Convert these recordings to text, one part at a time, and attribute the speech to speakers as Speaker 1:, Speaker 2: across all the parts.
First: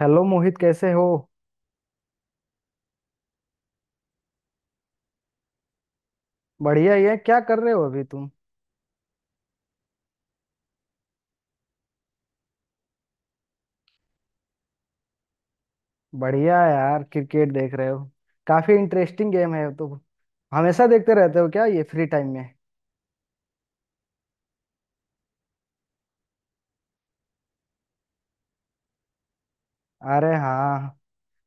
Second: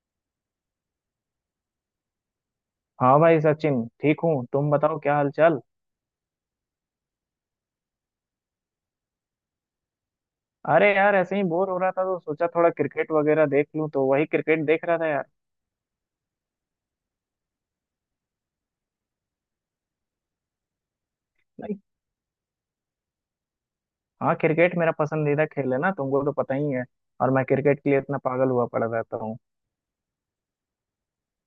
Speaker 1: Hello Mohit, कैसे हो।
Speaker 2: हाँ भाई सचिन, ठीक हूँ। तुम बताओ क्या हाल चाल।
Speaker 1: बढ़िया ही है। क्या कर रहे हो अभी तुम।
Speaker 2: अरे यार ऐसे ही बोर हो रहा था तो सोचा थोड़ा क्रिकेट वगैरह देख लूँ, तो वही क्रिकेट देख रहा था यार।
Speaker 1: बढ़िया यार, क्रिकेट देख रहे हो। काफी इंटरेस्टिंग गेम है तो। हमेशा देखते रहते हो क्या
Speaker 2: नहीं।
Speaker 1: ये फ्री टाइम में।
Speaker 2: हाँ, क्रिकेट मेरा पसंदीदा खेल है ना, तुमको तो पता ही है। और मैं क्रिकेट के लिए इतना पागल हुआ पड़ा रहता हूँ।
Speaker 1: अरे हाँ।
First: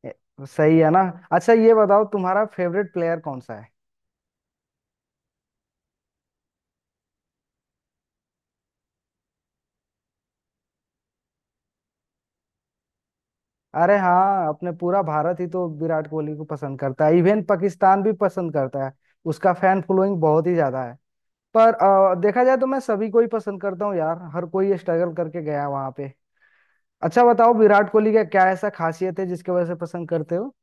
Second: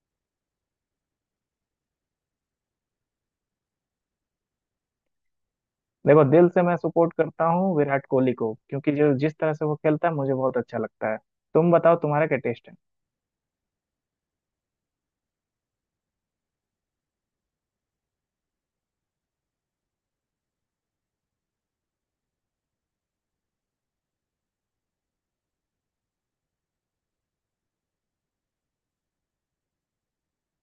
Speaker 1: ए- सही है ना। अच्छा ये बताओ, तुम्हारा फेवरेट प्लेयर कौन सा है।
Speaker 2: देखो, दिल से मैं सपोर्ट करता हूँ विराट कोहली को, क्योंकि जो जिस तरह से वो खेलता है मुझे बहुत अच्छा लगता है। तुम बताओ तुम्हारा क्या टेस्ट है।
Speaker 1: अरे हाँ, अपने पूरा भारत ही तो विराट कोहली को पसंद करता है, इवन पाकिस्तान भी पसंद करता है। उसका फैन फॉलोइंग बहुत ही ज्यादा है। पर देखा जाए तो मैं सभी को ही पसंद करता हूँ यार, हर कोई स्ट्रगल करके गया वहां पे। अच्छा बताओ, विराट कोहली का क्या ऐसा खासियत है जिसके वजह से पसंद करते हो।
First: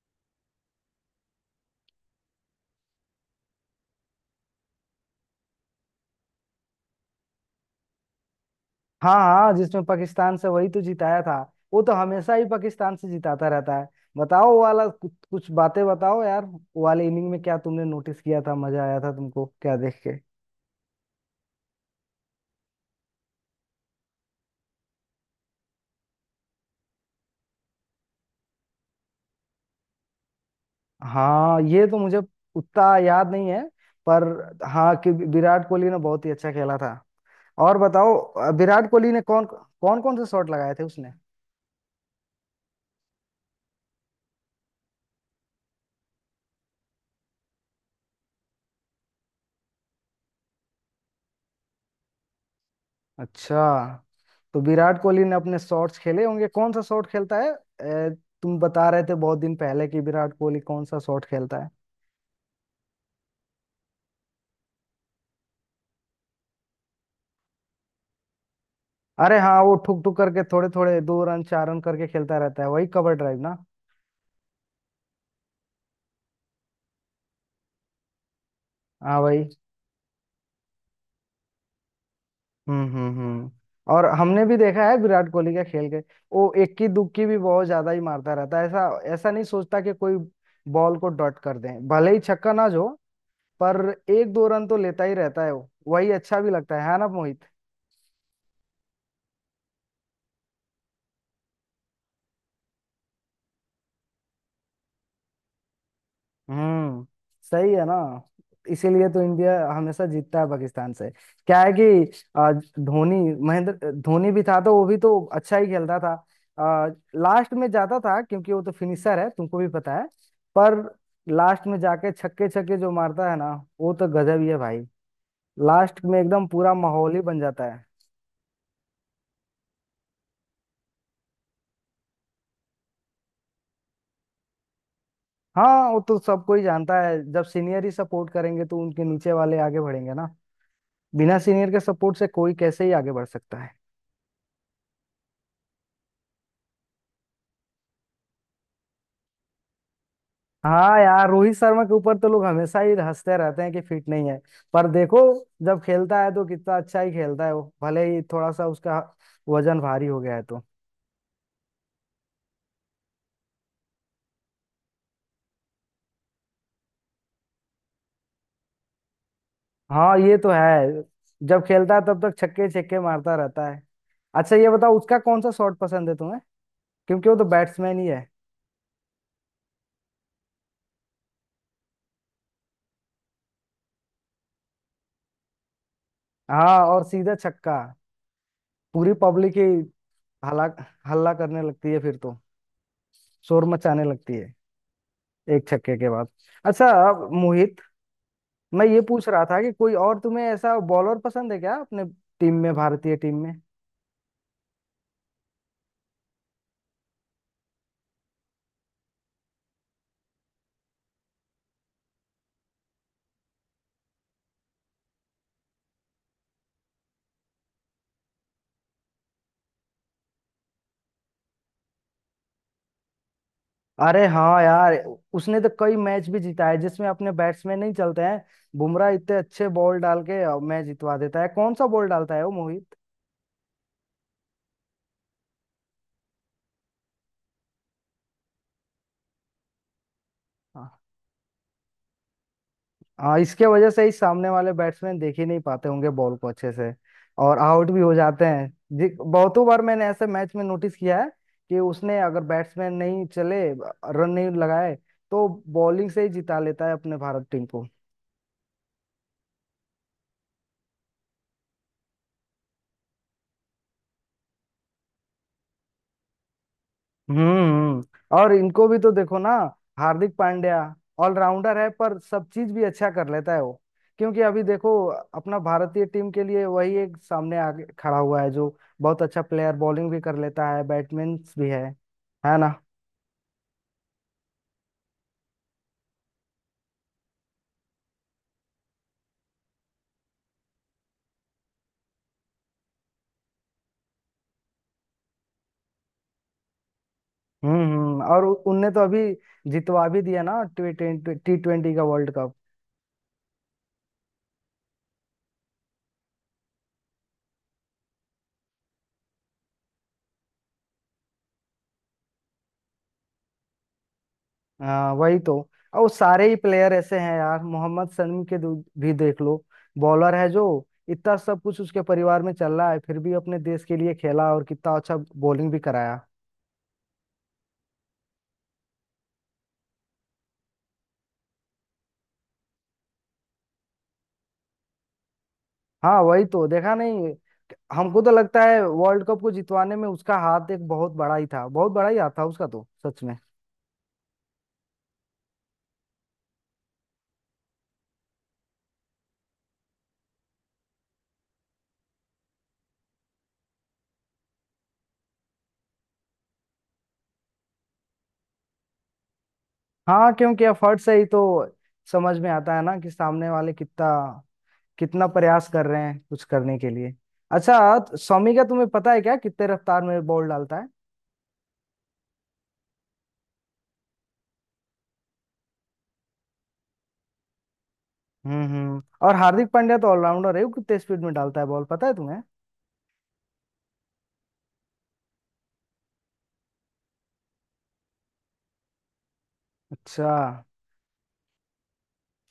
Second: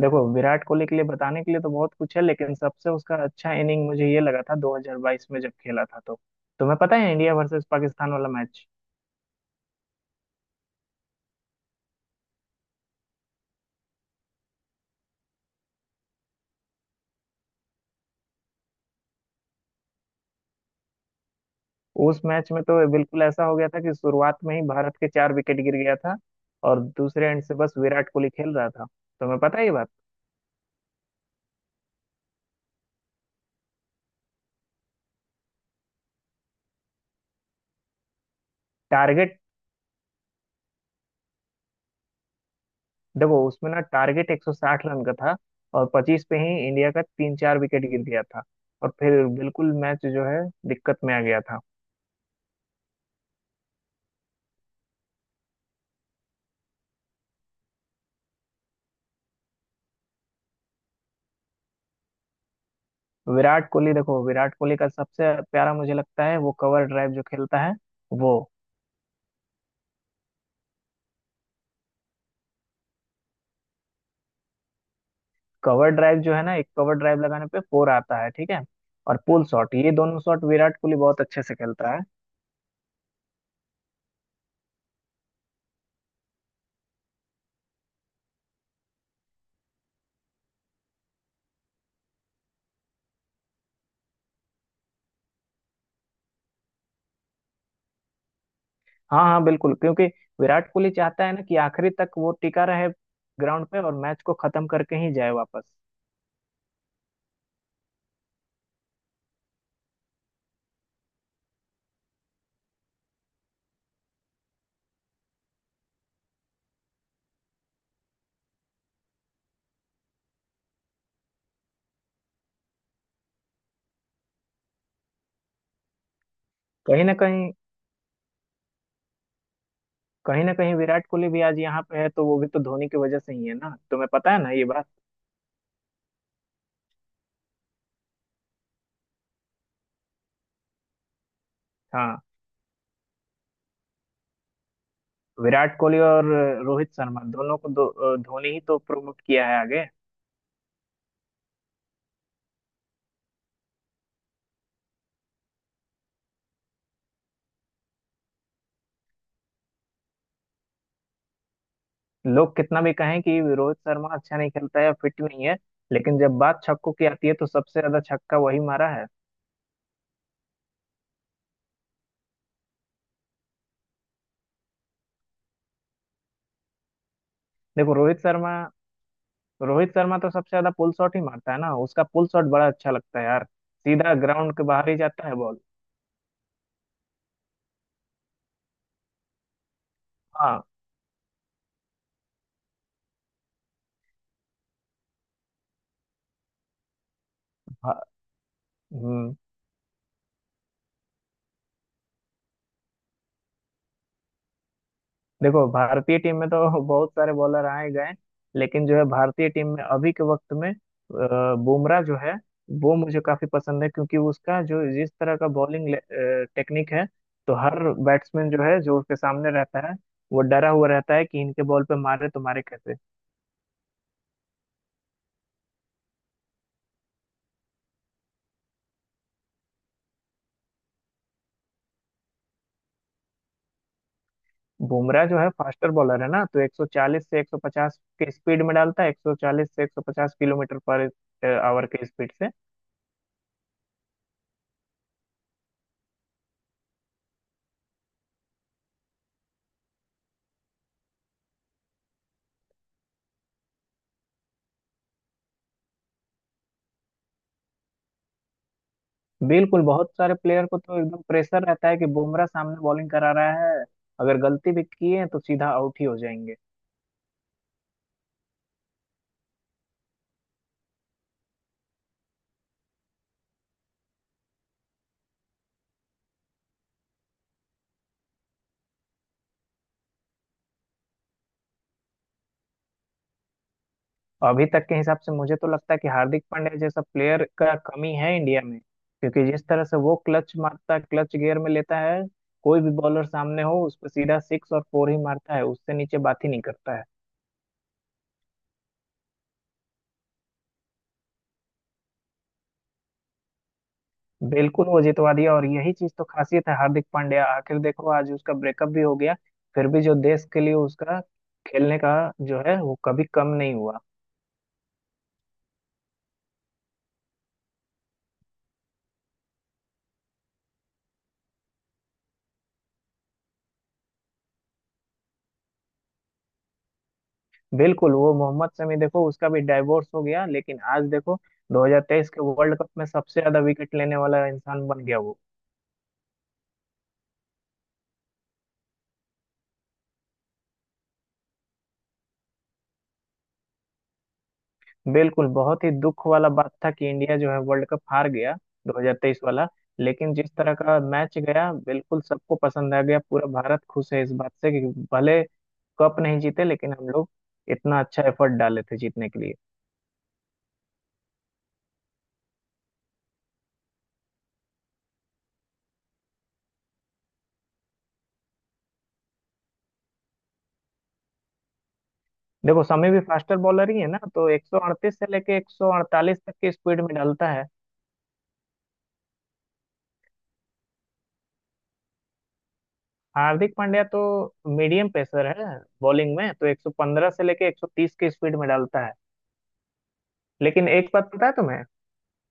Speaker 2: देखो विराट कोहली के लिए बताने के लिए तो बहुत कुछ है, लेकिन सबसे उसका अच्छा इनिंग मुझे ये लगा था 2022 में जब खेला था तो। तुम्हें पता है इंडिया वर्सेस पाकिस्तान वाला मैच।
Speaker 1: हाँ हाँ, जिसमें पाकिस्तान से वही तो जिताया था। वो तो हमेशा ही पाकिस्तान से जिताता रहता है। बताओ वो वाला कुछ बातें बताओ यार, वो वाले इनिंग में क्या तुमने नोटिस किया था, मजा आया था तुमको क्या देख के।
Speaker 2: उस मैच में तो बिल्कुल ऐसा हो गया था कि शुरुआत में ही भारत के चार विकेट गिर गया था। और दूसरे एंड से बस विराट कोहली खेल रहा था। तुम्हें पता है ये बात।
Speaker 1: हाँ ये तो मुझे उतना याद नहीं है। पर हाँ, कि विराट कोहली ने बहुत ही अच्छा खेला था। और बताओ विराट कोहली ने
Speaker 2: टारगेट।
Speaker 1: कौन कौन कौन से शॉट लगाए थे उसने।
Speaker 2: देखो उसमें ना टारगेट 160 रन का था, और 25 पे ही इंडिया का तीन चार विकेट गिर गया था, और फिर बिल्कुल मैच जो है दिक्कत में आ गया था।
Speaker 1: अच्छा, तो विराट कोहली ने अपने शॉट्स खेले होंगे, कौन सा शॉट खेलता है तुम बता रहे थे बहुत दिन पहले कि विराट कोहली कौन सा शॉट खेलता है।
Speaker 2: विराट कोहली, देखो विराट कोहली का सबसे प्यारा मुझे लगता है वो कवर ड्राइव जो खेलता है वो।
Speaker 1: अरे हाँ, वो ठुक ठुक करके थोड़े थोड़े दो रन चार रन करके खेलता रहता है, वही कवर ड्राइव ना।
Speaker 2: कवर ड्राइव जो है ना, एक कवर ड्राइव लगाने पे फोर आता है, ठीक है। और
Speaker 1: हाँ भाई।
Speaker 2: पुल शॉट, ये दोनों शॉट विराट कोहली बहुत अच्छे से खेलता है।
Speaker 1: हम्म। और हमने भी देखा है विराट कोहली का खेल के, वो इक्की दुक्की भी बहुत ज्यादा ही मारता रहता है। ऐसा ऐसा नहीं सोचता कि कोई बॉल को डॉट कर दे, भले ही छक्का ना जो। पर एक दो रन तो लेता ही रहता है वो, वही अच्छा भी लगता है ना मोहित।
Speaker 2: हाँ हाँ बिल्कुल, क्योंकि विराट कोहली चाहता है ना कि आखिरी तक वो टिका रहे ग्राउंड पे, और मैच को खत्म करके ही जाए वापस।
Speaker 1: हम्म। सही है ना। इसीलिए तो इंडिया हमेशा जीतता है पाकिस्तान से। क्या है कि धोनी, महेंद्र धोनी भी था तो वो भी तो अच्छा ही खेलता था। आ, लास्ट में जाता था क्योंकि वो तो फिनिशर है, तुमको भी पता है। पर लास्ट में जाके छक्के छक्के जो मारता है ना, वो तो गजब ही है भाई। लास्ट में एकदम पूरा
Speaker 2: कहीं ना
Speaker 1: माहौल ही बन
Speaker 2: कहीं
Speaker 1: जाता है।
Speaker 2: कहीं ना कहीं, विराट कोहली भी आज यहाँ पे है तो वो भी तो धोनी की वजह से ही है ना, तुम्हें पता है ना ये बात।
Speaker 1: हाँ वो तो सबको ही जानता है, जब सीनियर ही सपोर्ट करेंगे तो उनके नीचे वाले आगे बढ़ेंगे ना। बिना सीनियर के
Speaker 2: हाँ,
Speaker 1: सपोर्ट से कोई कैसे ही आगे बढ़ सकता है।
Speaker 2: विराट कोहली और रोहित शर्मा दोनों को धोनी ही तो प्रमोट किया है आगे।
Speaker 1: हाँ यार, रोहित शर्मा के ऊपर तो लोग हमेशा ही हंसते रहते हैं कि फिट नहीं है। पर देखो, जब खेलता है तो कितना अच्छा ही खेलता है, वो भले ही थोड़ा सा उसका वजन भारी हो गया है तो।
Speaker 2: लोग कितना भी कहें कि रोहित शर्मा अच्छा नहीं खेलता है, फिट नहीं है, लेकिन जब बात छक्कों की आती है तो सबसे ज्यादा छक्का वही मारा है।
Speaker 1: हाँ ये तो है, जब खेलता है तब तक छक्के छक्के मारता रहता है। अच्छा ये बताओ, उसका कौन सा शॉट पसंद है तुम्हें, क्योंकि वो तो
Speaker 2: देखो
Speaker 1: बैट्समैन ही
Speaker 2: रोहित
Speaker 1: है।
Speaker 2: शर्मा, तो सबसे ज्यादा पुल शॉट ही मारता है ना। उसका पुल शॉट बड़ा अच्छा लगता है यार, सीधा ग्राउंड के बाहर ही जाता है बॉल।
Speaker 1: हाँ, और सीधा छक्का, पूरी पब्लिक ही
Speaker 2: हाँ।
Speaker 1: हल्ला, हल्ला करने लगती है फिर तो, शोर मचाने लगती है एक छक्के के बाद। अच्छा अब मोहित,
Speaker 2: भा-
Speaker 1: मैं ये पूछ
Speaker 2: हम्म।
Speaker 1: रहा था कि कोई और तुम्हें ऐसा बॉलर पसंद है क्या अपने टीम में, भारतीय टीम में।
Speaker 2: देखो भारतीय टीम में तो बहुत सारे बॉलर आए गए, लेकिन जो है भारतीय टीम में अभी के वक्त में बुमराह जो है वो मुझे काफी पसंद है, क्योंकि उसका जो जिस तरह का बॉलिंग टेक्निक है तो हर बैट्समैन जो है जो उसके सामने रहता है वो डरा हुआ रहता है कि इनके बॉल पे मारे तो मारे कैसे।
Speaker 1: अरे हाँ यार, उसने तो कई मैच भी जीता है जिसमें अपने बैट्समैन नहीं चलते हैं। बुमराह इतने अच्छे बॉल डाल के मैच जितवा देता है। कौन सा बॉल डालता है वो मोहित।
Speaker 2: बुमराह जो है फास्टर बॉलर है ना, तो 140 से 150 के स्पीड में डालता है, 140 से 150 किलोमीटर
Speaker 1: हाँ
Speaker 2: पर आवर के स्पीड से।
Speaker 1: हाँ, इसके वजह से ही सामने वाले बैट्समैन देख ही नहीं पाते होंगे बॉल को अच्छे से, और आउट भी हो जाते हैं। जी बहुतों बार मैंने ऐसे मैच में नोटिस किया है कि उसने, अगर बैट्समैन नहीं चले, रन नहीं लगाए, तो बॉलिंग से ही जिता लेता है अपने भारत टीम को।
Speaker 2: बिल्कुल, बहुत सारे प्लेयर को तो एकदम प्रेशर रहता है कि बुमराह सामने बॉलिंग करा रहा है, अगर गलती भी किए हैं तो सीधा आउट ही हो जाएंगे।
Speaker 1: हम्म। और इनको भी तो देखो ना, हार्दिक पांड्या, ऑलराउंडर है पर सब चीज भी अच्छा कर लेता है वो। क्योंकि अभी देखो, अपना भारतीय टीम के लिए वही एक सामने आगे खड़ा हुआ है जो बहुत अच्छा प्लेयर, बॉलिंग भी कर लेता है, बैट्समैन भी है ना।
Speaker 2: अभी तक के हिसाब से मुझे तो लगता है कि हार्दिक पांड्या जैसा प्लेयर का कमी है इंडिया में, क्योंकि जिस तरह से वो क्लच मारता है, क्लच गियर में लेता है, कोई भी बॉलर सामने हो उस पर सीधा सिक्स और फोर ही मारता है, उससे नीचे बात ही नहीं करता है।
Speaker 1: हम्म। और उनने तो अभी जितवा भी दिया ना टी ट्वेंटी का वर्ल्ड कप।
Speaker 2: बिल्कुल वो जितवा दिया, और यही चीज तो खासियत है हार्दिक पांड्या। आखिर देखो आज उसका ब्रेकअप भी हो गया, फिर भी जो देश के लिए उसका खेलने का जो है वो कभी कम नहीं हुआ।
Speaker 1: हाँ वही तो। और वो सारे ही प्लेयर ऐसे हैं यार, मोहम्मद शमी के भी देख लो, बॉलर है जो, इतना सब कुछ उसके परिवार में चल रहा है फिर भी अपने देश के लिए खेला और कितना अच्छा बॉलिंग भी कराया।
Speaker 2: बिल्कुल, वो मोहम्मद शमी, देखो उसका भी डाइवोर्स हो गया, लेकिन आज देखो 2023 के वर्ल्ड कप में सबसे ज्यादा विकेट लेने वाला इंसान बन गया वो।
Speaker 1: हाँ वही तो, देखा नहीं। हमको तो लगता है वर्ल्ड कप को जितवाने में उसका हाथ एक बहुत बड़ा ही था, बहुत बड़ा ही हाथ था उसका तो, सच में।
Speaker 2: बिल्कुल, बहुत ही दुख वाला बात था कि इंडिया जो है वर्ल्ड कप हार गया 2023 वाला, लेकिन जिस तरह का मैच गया बिल्कुल सबको पसंद आ गया। पूरा भारत खुश है इस बात से कि भले कप नहीं जीते, लेकिन हम लोग इतना अच्छा एफर्ट डाले थे जीतने के लिए।
Speaker 1: हाँ क्योंकि एफर्ट से ही तो समझ में आता है ना कि सामने वाले कितना, कितना प्रयास कर रहे हैं कुछ करने के लिए। अच्छा, तो शमी का तुम्हें पता है क्या, कितने रफ्तार में बॉल डालता है।
Speaker 2: देखो समय भी फास्टर बॉलर ही है ना, तो 138 से लेके 148 तक की स्पीड में डालता है।
Speaker 1: हम्म। और हार्दिक पांड्या तो ऑलराउंडर है, वो कितने स्पीड में डालता है बॉल, पता है तुम्हें।
Speaker 2: हार्दिक पांड्या तो मीडियम पेसर है, बॉलिंग में तो 115 से लेके 130 की स्पीड में डालता है।
Speaker 1: अच्छा।
Speaker 2: लेकिन एक बात पता है तुम्हें।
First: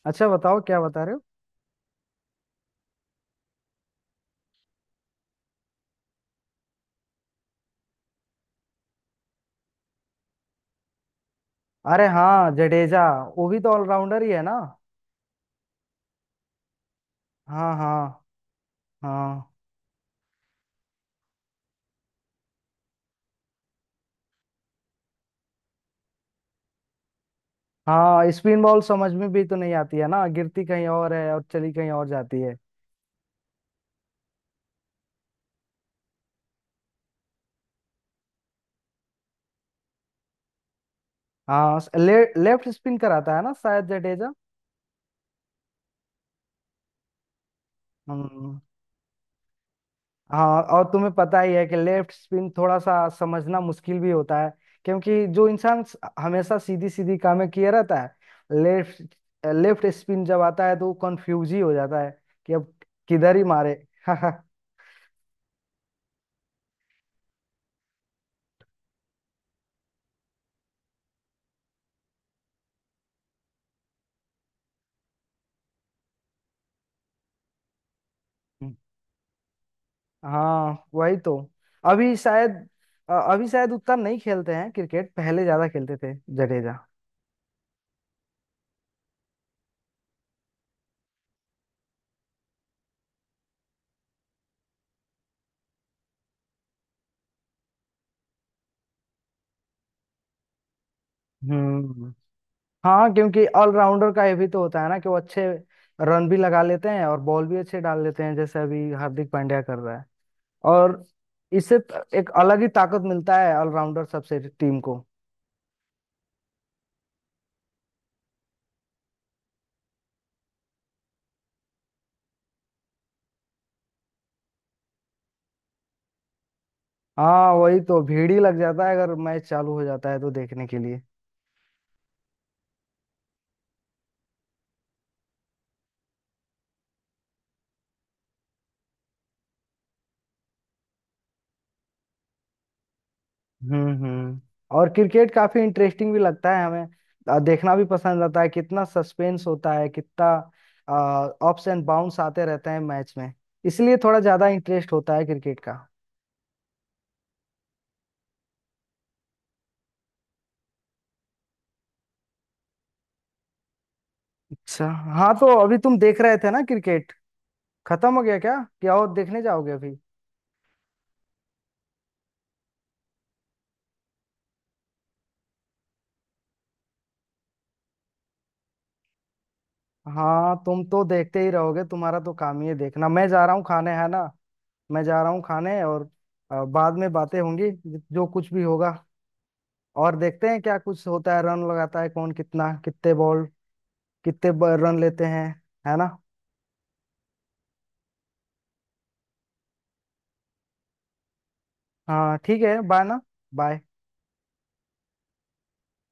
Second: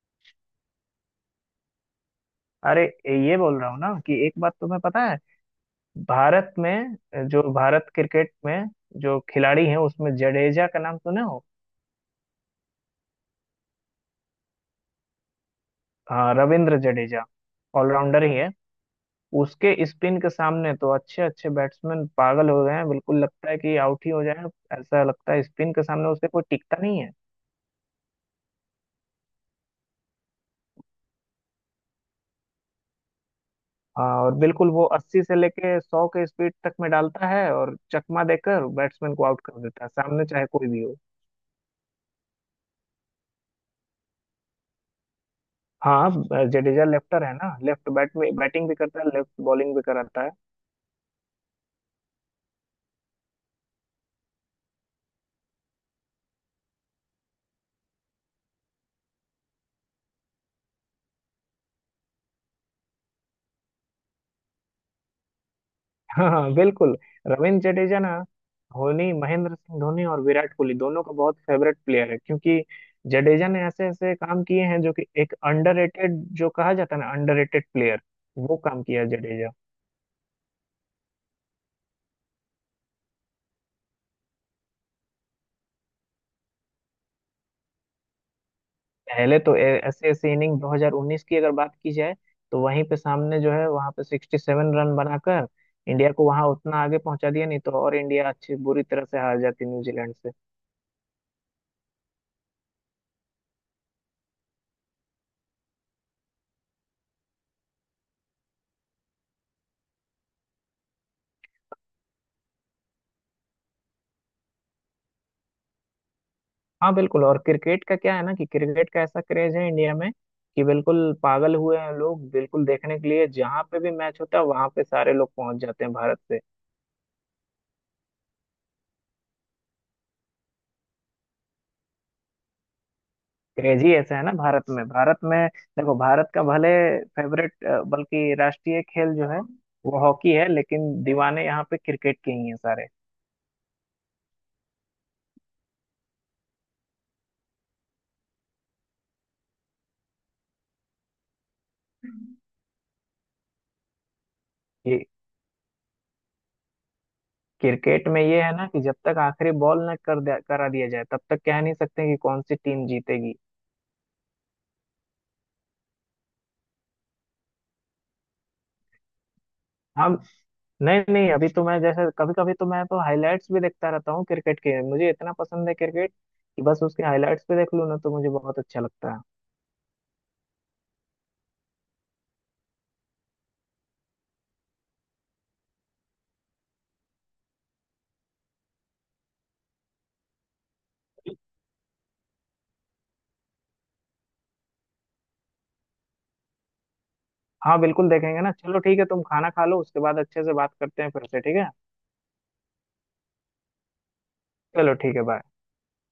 Speaker 1: अच्छा बताओ, क्या बता रहे हो।
Speaker 2: अरे, ये बोल रहा हूँ ना कि एक बात तुम्हें पता है। भारत में, जो भारत क्रिकेट में जो खिलाड़ी हैं उसमें जडेजा का नाम सुने हो।
Speaker 1: अरे हाँ, जडेजा, वो भी तो ऑलराउंडर ही है ना।
Speaker 2: हाँ, रविंद्र जडेजा।
Speaker 1: हाँ हाँ।
Speaker 2: ऑलराउंडर ही है।
Speaker 1: हाँ।
Speaker 2: उसके स्पिन के सामने तो अच्छे अच्छे बैट्समैन पागल हो गए हैं, बिल्कुल लगता है कि आउट ही हो जाए। ऐसा लगता है स्पिन के सामने उससे कोई टिकता नहीं है।
Speaker 1: हाँ स्पिन बॉल समझ में भी तो नहीं आती है ना, गिरती कहीं और है और चली कहीं और जाती है।
Speaker 2: हाँ, और बिल्कुल वो 80 से लेके 100 के स्पीड तक में डालता है, और चकमा देकर बैट्समैन को आउट कर देता है, सामने चाहे कोई भी हो।
Speaker 1: हाँ लेफ्ट स्पिन कराता है ना शायद जडेजा।
Speaker 2: हाँ, जडेजा लेफ्टर है ना, लेफ्ट बैट में
Speaker 1: हम्म।
Speaker 2: बैटिंग भी करता है, लेफ्ट बॉलिंग भी कराता है।
Speaker 1: हाँ और तुम्हें पता ही है कि लेफ्ट स्पिन थोड़ा सा समझना मुश्किल भी होता है, क्योंकि जो इंसान हमेशा सीधी सीधी कामें किए रहता है, लेफ्ट लेफ्ट स्पिन जब आता है तो वो कंफ्यूज ही हो जाता है कि अब किधर ही मारे।
Speaker 2: हाँ हाँ, बिल्कुल। रविंद्र जडेजा ना, धोनी, महेंद्र सिंह धोनी और विराट कोहली दोनों का बहुत फेवरेट प्लेयर है, क्योंकि जडेजा ने ऐसे ऐसे काम किए हैं, जो कि एक अंडररेटेड, जो कहा जाता है ना, अंडररेटेड प्लेयर, वो काम किया है जडेजा।
Speaker 1: हाँ वही तो, अभी शायद अभी शायद उतना नहीं खेलते हैं क्रिकेट, पहले ज्यादा खेलते थे जडेजा।
Speaker 2: पहले तो ऐसे ऐसे इनिंग 2019 की अगर बात की जाए, तो वहीं पे सामने जो है वहां पे 67 रन बनाकर इंडिया को वहां उतना आगे पहुंचा दिया, नहीं तो और इंडिया अच्छी बुरी तरह से हार जाती न्यूजीलैंड।
Speaker 1: हम्म। हाँ क्योंकि ऑलराउंडर का ये भी तो होता है ना कि वो अच्छे रन भी लगा लेते हैं और बॉल भी अच्छे डाल लेते हैं, जैसे अभी हार्दिक पांड्या कर रहा है। और इससे एक अलग ही ताकत मिलता है ऑलराउंडर सबसे टीम को।
Speaker 2: हाँ बिल्कुल, और क्रिकेट का क्या है ना कि क्रिकेट का ऐसा क्रेज है इंडिया में, कि बिल्कुल पागल हुए हैं लोग, बिल्कुल देखने के लिए जहाँ पे भी मैच होता है वहां पे सारे लोग पहुंच जाते हैं भारत से।
Speaker 1: हाँ वही तो, भीड़ ही लग जाता है अगर मैच चालू हो जाता है तो देखने के लिए।
Speaker 2: क्रेज ही ऐसा है ना भारत में। भारत में देखो भारत का भले फेवरेट, बल्कि राष्ट्रीय खेल जो है वो हॉकी है, लेकिन दीवाने यहाँ पे क्रिकेट के ही हैं सारे।
Speaker 1: हम्म। और क्रिकेट काफी इंटरेस्टिंग भी लगता है हमें, देखना भी पसंद आता है, कितना सस्पेंस होता है, कितना अप्स एंड बाउंस आते रहते हैं मैच में, इसलिए थोड़ा ज्यादा इंटरेस्ट
Speaker 2: ये
Speaker 1: होता है क्रिकेट का।
Speaker 2: क्रिकेट में ये है ना कि जब तक आखिरी बॉल न करा दिया जाए तब तक कह नहीं सकते कि कौन सी टीम जीतेगी।
Speaker 1: अच्छा। हाँ तो अभी तुम देख रहे थे ना क्रिकेट, खत्म हो गया क्या, क्या और देखने जाओगे अभी।
Speaker 2: हाँ। नहीं नहीं, अभी तो मैं जैसे कभी कभी तो मैं तो हाइलाइट्स भी देखता रहता हूँ क्रिकेट के। मुझे इतना पसंद है क्रिकेट कि बस उसके हाइलाइट्स भी देख लूँ ना तो मुझे बहुत अच्छा लगता है।
Speaker 1: हाँ तुम तो देखते ही रहोगे, तुम्हारा तो काम ही है देखना। मैं जा रहा हूँ खाने, है ना। मैं जा रहा हूँ खाने और बाद में बातें होंगी, जो कुछ भी होगा। और देखते हैं क्या कुछ होता है, रन लगाता है कौन कितना, कितने बॉल, रन लेते हैं, है ना।
Speaker 2: हाँ बिल्कुल देखेंगे ना। चलो ठीक है, तुम खाना खा लो उसके बाद अच्छे से बात करते हैं फिर से, ठीक है।
Speaker 1: हाँ ठीक है, बाय ना। बाय।
Speaker 2: चलो ठीक है, बाय।